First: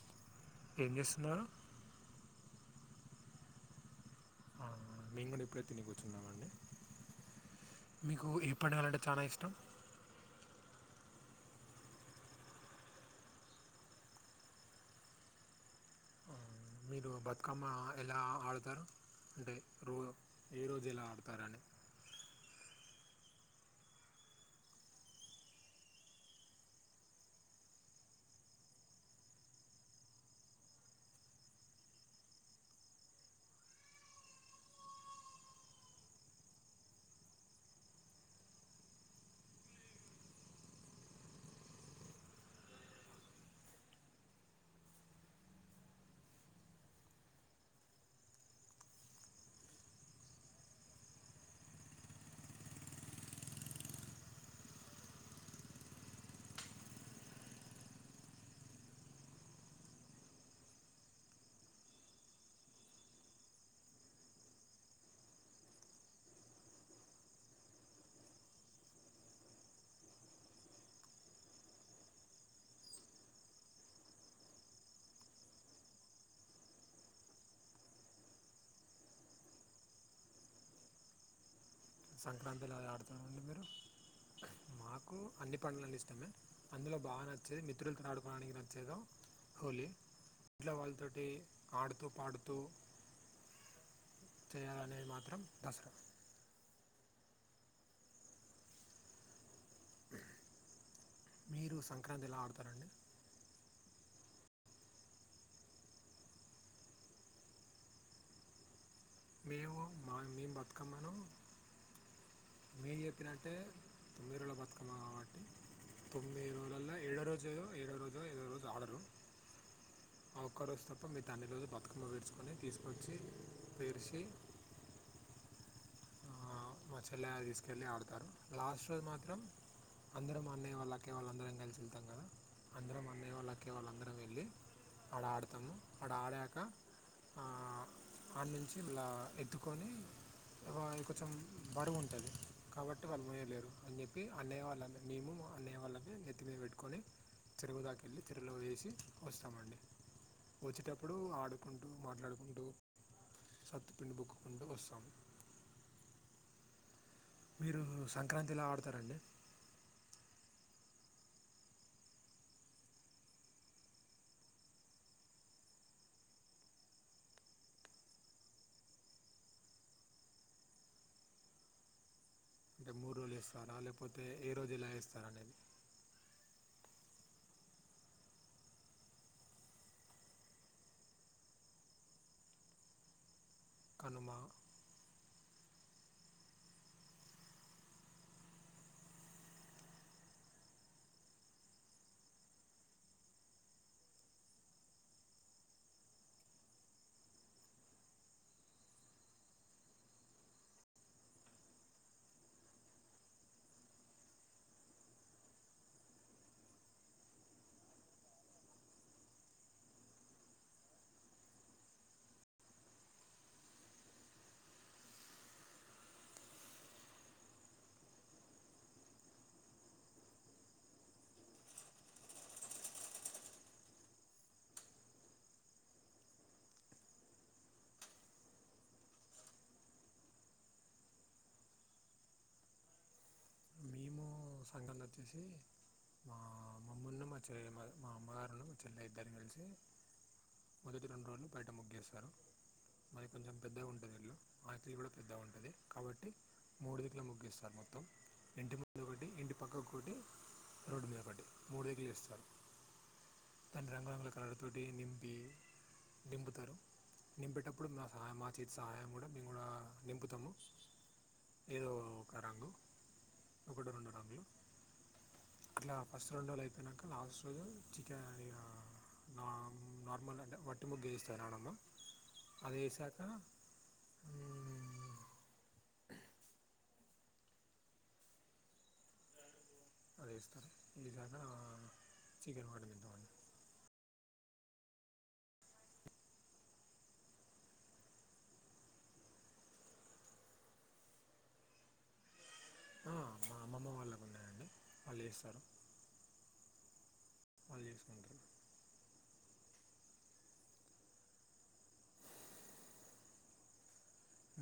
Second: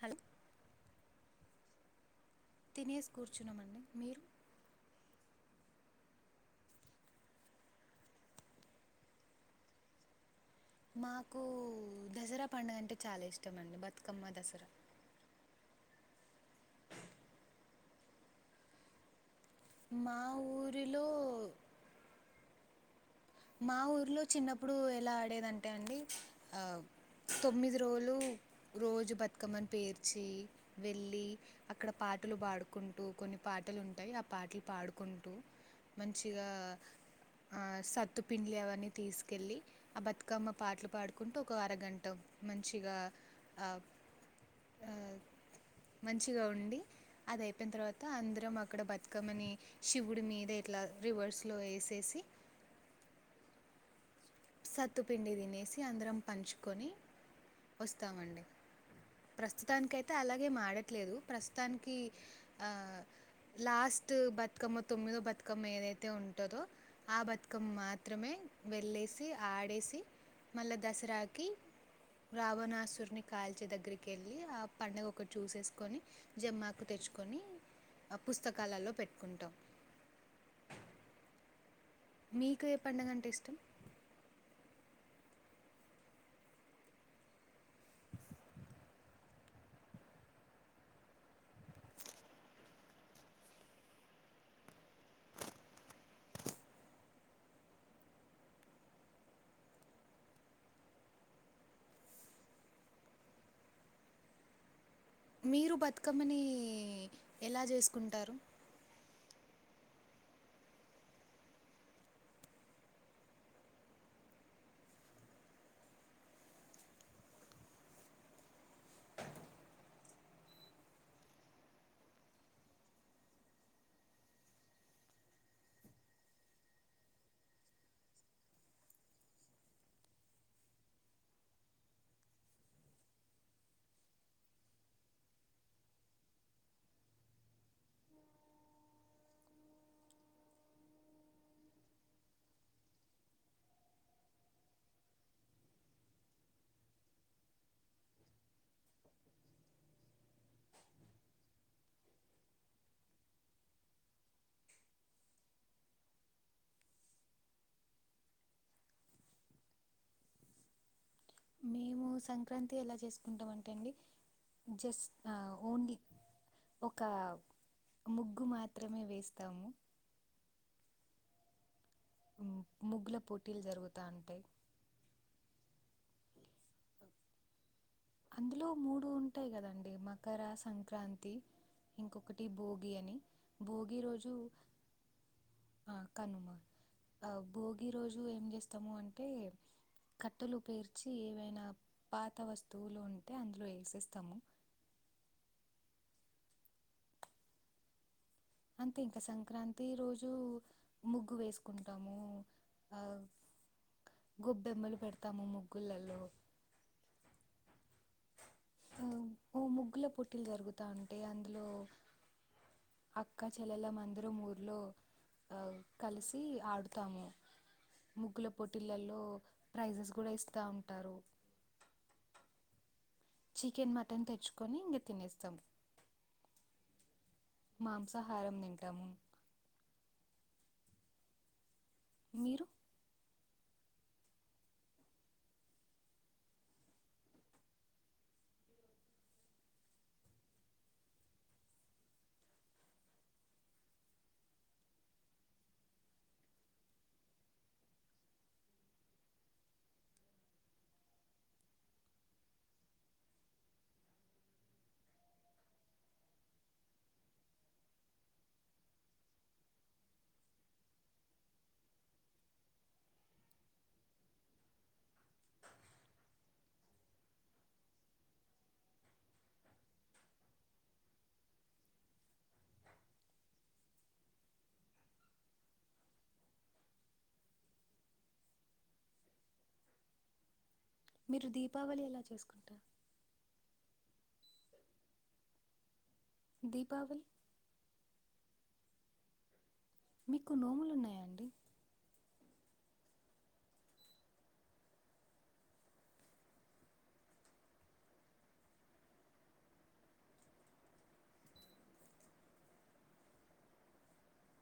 hello ఏం జేస్తున్నారు తినేస్ కూర్చున్నామండి మీరు ఆహ మేము గూడ ఇప్పుడె తిని కూర్చున్నామండి మీకు ఏ పండగాలంటే చాలా ఇష్టం మాకు దజరా పండగంటే చాలా ఇష్టం అండి బతుకమ్మ దసరా మీరు బతుకమ్మ ఎలా అ ఆడుతారు అంటే రో మా ఏ రోజ్ ఎలా ఊరిలో ఆడుతారని మా ఊర్లో చిన్నప్పుడు ఎలా ఆడేదంటే అండి అవ్ తొమ్మిది రోలు రోజు బతుకమ్మని పేర్చి వెళ్ళి అక్కడ పాటులు బాడుకుంటూ కొన్ని పాటల్ ఉంటయ్ ఆ పాటలు పాడుకుంటూ మంచిగా అ సత్తుపిండ్లి అవన్నీ తీసుకెళ్ళి అ బతుకమ్మ పాట్లు పాడుకుంటూ ఒక అరగంట మంచిగా అ ఆ మంచిగ ఉండి అదయిపోయిన తర్వాత అందరం అక్కడ బతుకమ్మని శివుడి మీద ఇట్లా రివర్స్లో ఏసేసి సత్తుపిండి తినేసి అందరం పంచుకొని ఒస్తామండి ప్రస్తుతానికయితే అలాగే మాడట్లేదు ప్రస్తుతానికి ఆ లాస్ట్ బతుకమ్మ తొమ్మిదో బతుకమ్మ ఏదైతే ఉంటదో ఆ బతుకమ్ మాత్రమే వెళ్ళేసి తి ఆడేసి మళ్ళ దసరాకి రావణాసురుని కాల్చే దగ్గరికి ఎళ్ళి ఆ పండగ ఒకటి చూసేసుకోని జమ్మాకు తెచ్చుకొని ఆ పుస్తకాలలో పెట్టుకుంటాం మీకు ఏ సంక్రాంతిలోలా పండగ అంటే ఆడుతారండి ఇష్టం మీరు మాకు అన్నీ పండ్లలు ఇష్టమే అందులో బాగా నచ్చేది మిత్రులతో ఆడుకోవడానికి నచ్చేదో హోలీ ట్లో వాళ్ళతోటి ఆడుతూ పాడుతూ చేయాలనేది మాత్రం దసరా మీరు సంక్రాంతి ఎలా ఆడుతారండి మీరు బతుకమ్మని ఎలా చేసుకుంటారు మేము మా మేం బతుకమ్మను మీరు చెప్పినట్టే తొమ్మిదిరోజుల బతుకమ్మ కాబట్టి తొమ్మిది రోజులల్ల ఏడో రోజేయో ఏడో రోజో ఏదో రోజు ఆడరు ఆ ఒక్క రోజు తప్ప మీతా అన్ని రోజులు బతుకమ్మ పేడ్చుకొని తీసుకొచ్చి పేర్చి తెల్లారి తీసుకెళ్ళి ఆడతారు లాస్ట్ రోజు మాత్రం అందరం అన్నయ్య వాళ్ళు అక్కయ్య వాళ్ళందరం కలిసి ఎళ్తాం కదా అందరం అన్నయ్య వాళ్ళు అక్కయ్య వాళ్ళు అందరం ఎళ్ళి ఆడ ఆడతాము ఆడ ఆడాక ఆ ఆడ నుంచి ఇలా ఎత్తుకొని ఓ ఈ కొంచెం బరువు ఉంటది కాబట్టి వాళ్ళు మొయ్యలేరు అని చెప్పి అన్నయ్య వాళ్ళందరూ మేము అన్నయ్య వాళ్ళమే నెత్తిమీద పెట్టు కొని చెరువుదాక ఎళ్ళి చెరువులో వేసి వస్తామండి వచ్చేటప్పుడు ఆడుకుంటూ మాట్లాడుకుంటూ సత్తుపిండి బుక్కుకుంటూ వస్తాం మీరు సంక్రాంతి ఎలా ఆడుతారండి మేము సంక్రాంతి ఎలా చేసుకుంటాం అంటే అండి జస్ ఆ ఓన్లీ ఒక ముగ్గు మాత్రమే వేస్తాము మ్, అంటే మూడు ముగ్గుల రోజులు పోటీలు ఏస్తారా జరుగుతూ లేకపోతే ఉంటాయి ఏ రోజు ఎలా వేస్తారనేది అందులో మూడు ఉంటాయి కదండి మకర సంక్రాంతి ఇంకొకటి భోగి అని భోగి కనుమ రోజు ఆ కనుమ ఆ భోగి రోజు ఏం చేస్తాము అంటే కట్టెలు పేర్చి ఏవైనా పాత వస్తువులు ఉంటే అందులో ఏసేస్తాము అంతే ఇంక సంక్రాంతి రోజు ముగ్గు వేసుకుంటాము ఔ గొబ్బెమ్మలు పెడతాము ముగ్గులల్లో ఆ, ఓ ముగ్గుల పోటీలు జరుగుతా ఉంటే అందులో అక్కచెల్లెలం అందరం ఊర్లో కలిసి ఆడుతాము ముగ్గుల పోటీలల్లో ప్రైసెస్ కూడా ఇస్తా ఉంటారు చికెన్ మటన్ తెచ్చుకొని ఇంగ తినేస్తాం మాంసాహారం తింటాము మీరు మేము ఉ సంగం ల వచ్చేసి మా అమ్మమ్మలను మా చె మా మా అమ్మగారును చెల్లె ఇద్దరిని కలిసి మొదటి రెండు రోజులు బయట ముగ్గేేస్తారు మాది కొంచెం పెద్దగా ఉంటది ఇల్లు వాకిలి కూడా పెద్దగా ఉంటది కాబట్టి మూడుదికుల ముగ్గిస్తారు మొత్తం ఒకటి ఇంటి పక్క ఒక్కొటి రోడ్డు మీద ఒకటి మూడు దగ్గర ఇస్తారు దాని రంగురంగుల కలరు తోటి నింపి నింపుతారు నింపేటప్పుడు మా సహాయం మా చేతి సహాయం కూడా మేము కూడా నింపుతాము ఏదో ఒక రంగు ఇట్లా ఫస్ట్ రెండు రోజులు అయిపోయినాక లాస్ట్ రోజు చికెన్ ఇలా నా నార్మల్ అంటే వట్టి ముగ్గ ఇస్తాన్నానమ్మ అదేసాక ఉ అది ఇస్తారు ఇజాగా మీరు దీపావళి ఎలా చికెన్ చేసుకుంటారు మటన్ ఇద్దామండి దీపావళి మీకు నోములు ఉన్నాయాండి ఆ మా అమ్మమ్మ వాళ్ళకు ఉన్నాయండి వాళ్ళు చేస్తారు వాళ్ళు చేసుకుంటారు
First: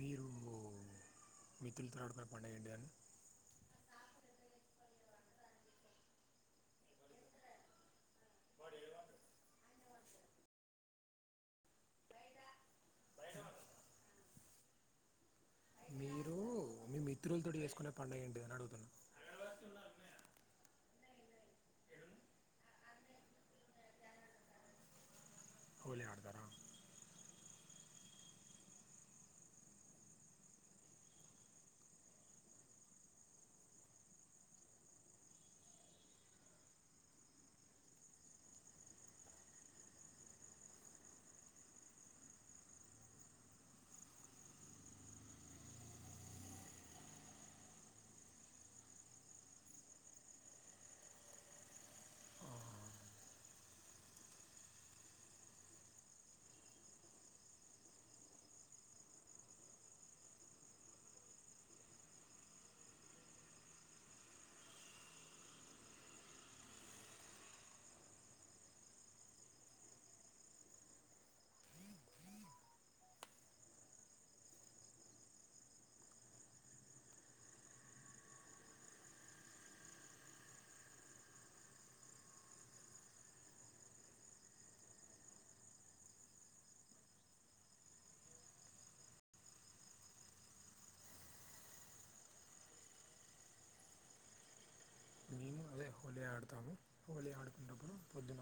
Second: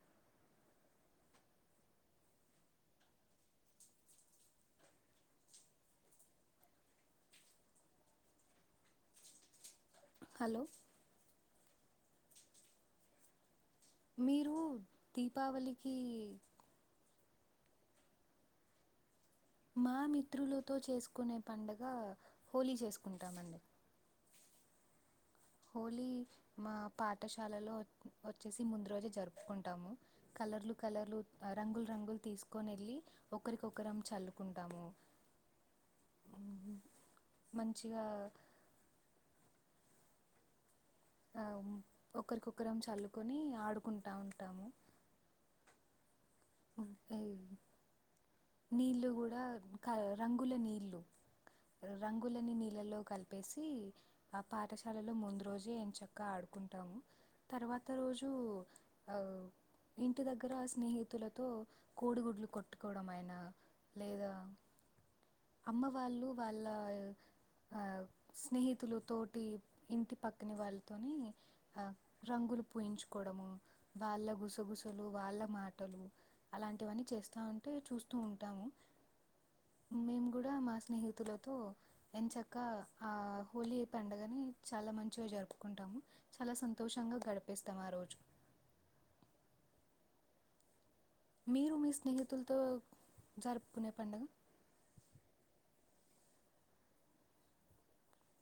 మీరు మిత్రులతో ఆడుకునే పండుగ ఏంటిదండి వాడు ఏమన్నడు హలో మీరు దీపావళికి [unintelligible] మీరు త్రులతోటి చేసుకునే పండుగ ఏంటి అని అడుగుతున్నా మా మిత్రులతో చేసుకునే పండుగ హోలీ చేసుకుంటామండి హోలీ మా పాఠశాలలో వచ్చేసి ముందు రోజే జరుపుకుంటాము కలర్లు కలర్లు రంగులు రంగులు తీసుకొని వెళ్ళి ఒకరికొకరం చల్లుకుంటాము మంచిగా ఆ ఒకరికొకరం చల్లుకొని ఆడుకుంటాము అ నీళ్ళు కూడా క రంగుల నీళ్ళు రంగులని నీళ్ళలో కలిపేసి ఆ పాఠశాలలో ముందు రోజే ఎం చక్క ఆడుకుంటాము తర్వాత రోజు ఆ ఇంటి దగ్గర స్నేహితులతో కోడిగుడ్లు కొట్టుకోవడం అయినా లేదా అమ్మ వాళ్ళు వాళ్ళ స్నేహితులతోటి ఇంటి పక్కన వాళ్ళతోని ఆ రంగులు పూయించుకోవడము వాళ్ళ గుసగుసలు వాళ్ళ మాటలు అలాంటివన్నీ చేస్తా ఉంటే చూస్తూ ఉంటాము మేము కూడా మా స్నేహితులతో ఎం చక్క ఆ హోలీ పండుగని చాలా మంచిగా జరుపుకుంటాము చాలా సంతోషంగా గడిపిస్తాం ఆ రోజు మీరు మీ స్నేహితులతో జరుపుకునే పండుగ మేము అదే హోలీ ఆడుతాము హోలీ ఆడుకున్నప్పుడు పొద్దున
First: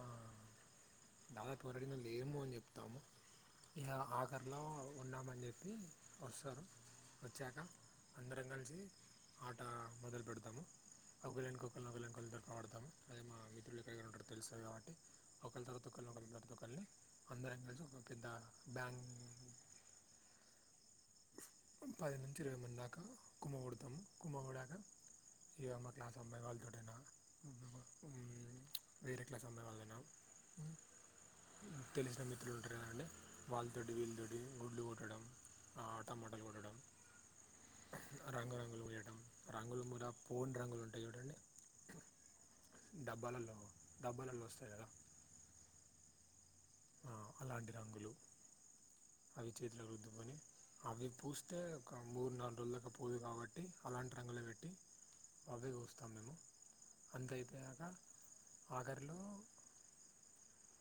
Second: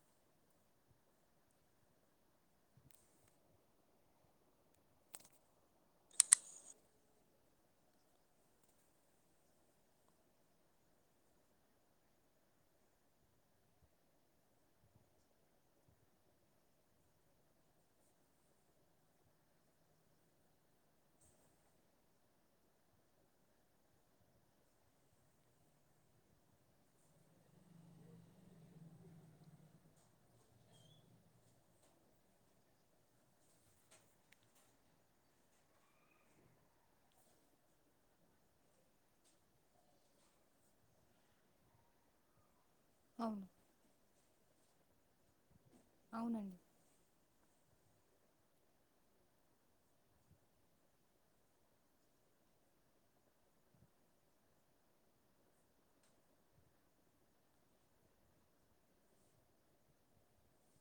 దాదాపురడిన లేము అని చెప్తాము ఇ ఆకర్లో ఉన్నామని చెప్పి వస్తారు వచ్చాక అందరం కలిసి ఆట మొదలు పెడతాము ఒకళ్ళెనుక ఒకళ్ళు ఒకళ్ళెనుక ఒకళ్ళు ఆడతాము అదే మా మిత్రులు ఎక్కడ ఉంటారు తెలుస్తాది కాబట్టి ఒకరి తరత ఒకళ్ళని ఒకళ్రిళ తరత కళ్ళని అందరం కలిసి ఒక పెద్ద బ్యాం పది నుంచి ఇరవై మంది దాకా కుమ్మగుడతాము కుమ్మగుడాక ఇగా మా క్లాస్ అమ్మాయి వల్తోటెన వేరే క్లాస్ అమ్మాయి వాళ్ళైన తెలిసిన మిత్రులు ఉంటారు కదండి వాళ్ళతోటి వీళ్ళతోటి గుడ్లు కొట్టడం ఆ, టమాటాలు కొట్టడం రంగు రంగులు వేయటం రంగు రంగుల పోన్ రంగులు ఉంటాయి చూడండి అవును డబ్బాలలో డబ్బలలో వస్తాయి కదా అవునండి అలాంటి రంగులు అవి చేతులో రుద్దుకొని అవి పూస్తే ఒక మూడు నాలుగు రోజుల దాకా పోదు కాబట్టి అలాంటి రంగులో పెట్టి అవే పూస్తాం మేము అంతైపెనక ఆగరిలో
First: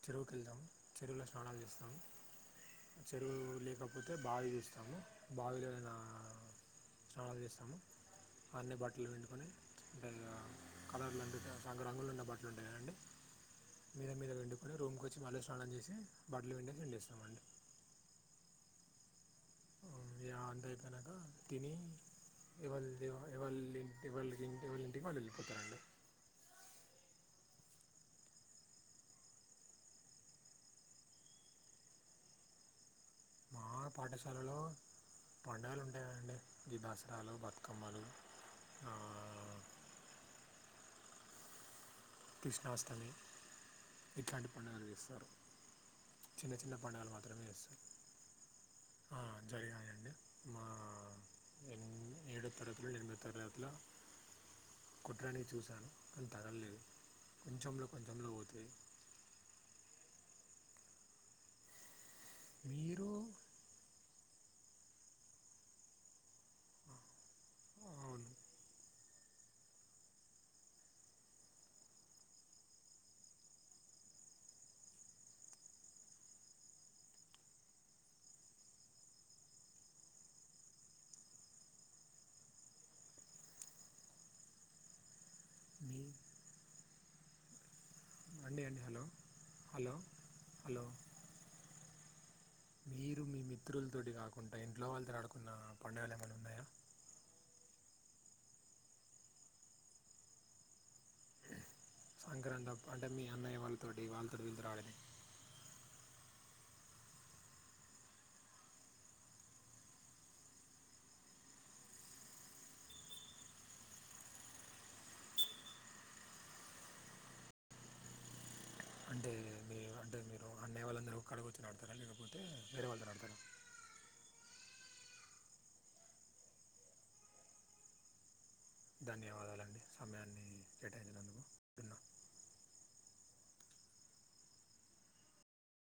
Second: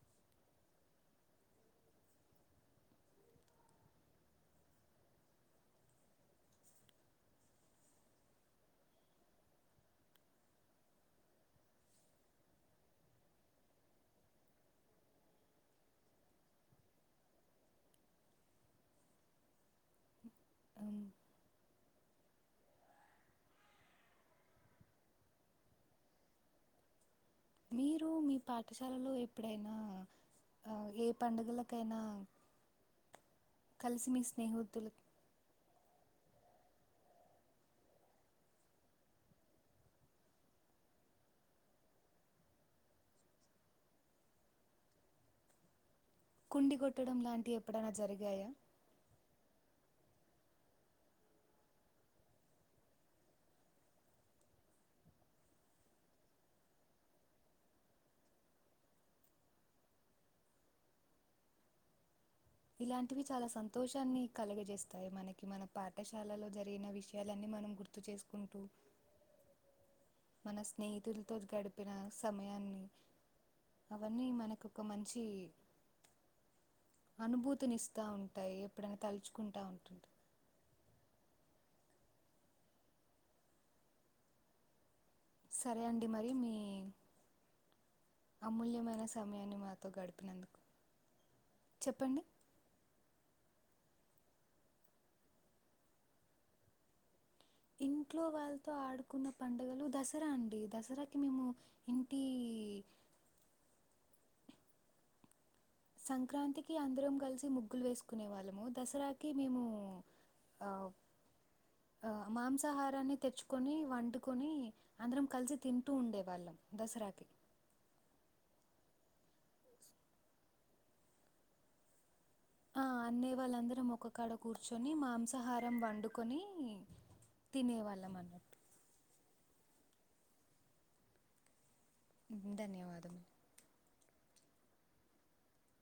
చెరువుకు వెళ్దాం చెరువుల స్నానాలు చేస్తాం చెరువు లేకపోతే బావి చూస్తాము బావిలో నా స్నానాలు చేస్తాము అన్నే బట్టలు పిండుకొని అంటే కలర్లుంటేంగ రంగు రంగులు ఉన్న బట్టలు ఉంటాయి కదండి మీద మీద పిండుకుని రూమ్కి వచ్చి మళ్ళీ స్నానం చేసి బట్టలు పిండేసి ఏండేస్తామండి అంతీగ అంత అయిపోయినంక తిని ఎవల్ ఎవాల్ ఇంటి వాళ్ళు ఇంటికి వాళ్ళు వెళ్ళిపోతారండి మీరు మీ పాఠశాలలో ఎప్పుడైనా ఏ పండుగలకైనా మా కలిసి మీ పాఠశాలలో స్నేహితులు పండుగలు ఉంటాయి అండి ఈ దాసరాలు బతుకమ్మలు కృష్ణాష్టమి ఇట్లాంటి పండుగలు చేస్తారు చిన్న చిన్న కుండి పండుగలు కొట్టడం మాత్రమే లాంటివి చేస్తారు ఎప్పుడైనా జరిగాయా ఆ జరిగినయండి మా మేము ఏడో తరగతిలో ఎనిమిదో తరగతిల కుట్టడానికి చూశాను కానీ తగల్ లేదు కొంచెంలో కొంచెంలో పోతది మీరు ఇలాంటివి చాలా సంతోషాన్ని కలగజేస్తాయి మనకి మన పాఠశాలలో జరిగిన విషయాలన్నీ మనం గుర్ గుర్తు అవును చేసుకుంటూ మన స్నేహితులతో గడిపిన సమయాన్ని అవన్నీ మనకు ఒక మంచి అనుభూతిని ఇస్తా ఉంటాయి ఎప్పుడైనా తలుచుకుంటా ఉంటుం సరే అండి మరి మీ అండి అండి హలో అమూల్యమైన సమయాన్ని మాతో హలో గడిపినందుకు హలో చెప్పండి మీరు మీ మిత్రులతోటి కాకుండా ఇంట్లో వాళ్ళతో ఆడుకున్న పండుగలు ఏమైనా ఉన్నాయా ఇంట్లో వాళ్ళతో ఆడుకున్న పండుగలు దసరా అండి దసరా సంక్రాంతి అప్ అంటే మీ అన్నయ్య వాళ్తోటి వాళ్ళతోటి విల్లతోటి అడినై సంక్రాంతికి అందరం కలిసి ముగ్గులు వేసుకునే వాళ్ళము దసరాకి మేము ఆ ఆ మాంసాహారాన్ని తెచ్చుకొని వండుకొని అందరం కలిసి తింటూ ఉండే వాళ్ళం దసరాకి అంటే మీ అంటే మీరు అన్నయ వాళ్ళందరు ఒక్కడ కూర్చొని ఆడతారా లేద [inaudible] ఆ అన్నీ వాళ్ళందరం ఒక అక్కడ కూర్చొని మాంసాహారం వండుకొని తినేవాళ్ళం అన్న ధన్యవాదాలండి సమయాన్ని కేటాయించినందుకు చున్నా [inaudible] ధన్యవాదము